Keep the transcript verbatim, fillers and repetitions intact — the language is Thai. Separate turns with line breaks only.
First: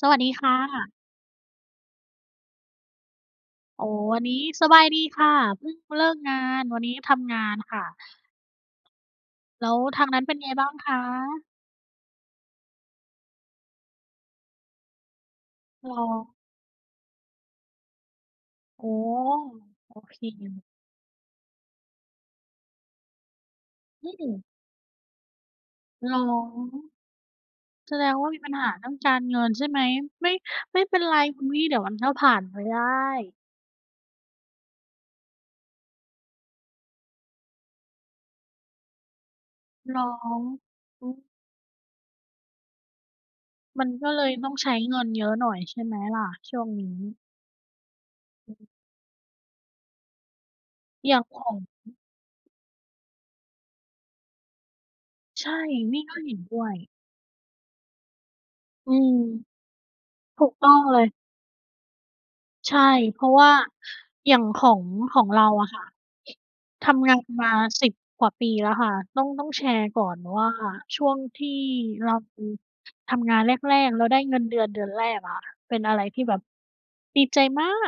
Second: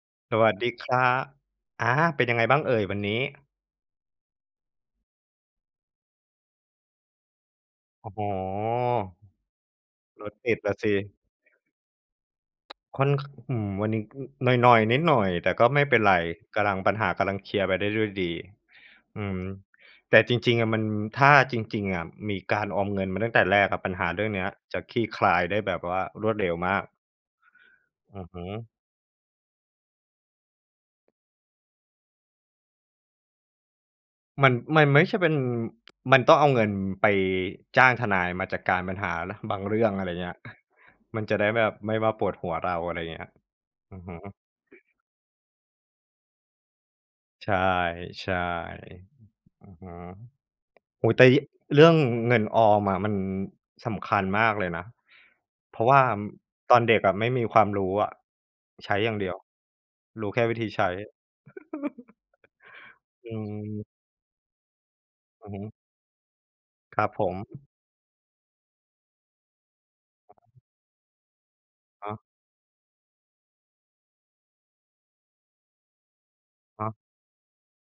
สวัสดี
ส
ค
วั
่
สดีค
ะ
รับ อา เป็นยังไงบ้างเอ่ย วันนี้?
โอ้ วันนี้สบายดีค่ะ เพิ่งเลิกงาน วันนี้ทำงานค่ะ
โอ้โฮ
แล้วทางนั้
ร
นเป
ถ
็นไ
ต
ง
ิด
บ้
ล
า
่
ง
ะส
ค
ิ
ะ?
ค่อน ข อืม วันนี้ อ หน่อย ๆ นิดหน่อย แต่ก็ไม่
ร
เป
้
็
อ
นไร
น
กำลัง ปัญหากำลังเคลียร์ไปได้ด้วยดี
โอ้
อืม
โอ
แต
เค
่จริง ๆ อะมัน ถ้าจริง ๆ อะ มีการออมเงินมาตั้งแต่แรกอะ ปัญห
อ
า
ื
เรื่อง
ม
นี้อะจะคลี่คลายได้แบบว่า
เหรอ?
รวดเร็วมาก
แสดง
อื
ว่
อ
า
ฮ
มี
ึ
ปัญหาเรื่องการเงินใช่ไหม ไม่ ไม่เป็นไรคุณพี่เดี๋ยวมันก็ผ่านไปได้
มัน มันไม่ใช่เป็น มันต้องเอาเงินไปจ้างทนาย มาจัดการปัญหานะบางเรื่อง
น
อ
้
ะไ
อ
รเงี้ย
ง อุ๊ย
มันจะได้แบบไม่มาปวดหัวเรา อะไรอย่างเงี้ย
มัน
อือ
ก็
ฮึ
เลยต้องใช้เงินเยอะหน่อย ใช่ไหมล่ะช่วงนี้?
ใช่
อืม
ๆ อือฮึ โอ้
อ
โ
ย
ฮ
่า
แต
ง
่ย
ข
ิ
อง
เรื่อง
อ
เงินออมอะ มัน สำคัญมากเลยนะ
ใช่
เพราะว
น
่
ี
า
่ก็เห็นด้ว
ต
ย
อนเด็กอะไม่มีความรู้อะ ใ
อ
ช
ื
้อย
ม
่างเดียว รู้แ
ถ
ค่
ูก
วิ
ต
ธี
้อ
ใ
ง
ช้
เลย ใช่ เพรา
อื
ะว่า
อ
อย่างของ ของเร
อ
า
ือฮ
อ
ึ
ะค่ะ ท
ครั
ำ
บ
งา
ผ
น
ม
มา สิบ กว่าปีแล้วค่ะ ต้อง ต้องแชร์ก่อนว่า ช่วงที่
ค
เร
รั
า
บ
ทำงานแรก ๆ แล้วได้เงินเดือนเดือนแรกอะ เป็นอะไรที่แบบ
ครับ
ดีใจมาก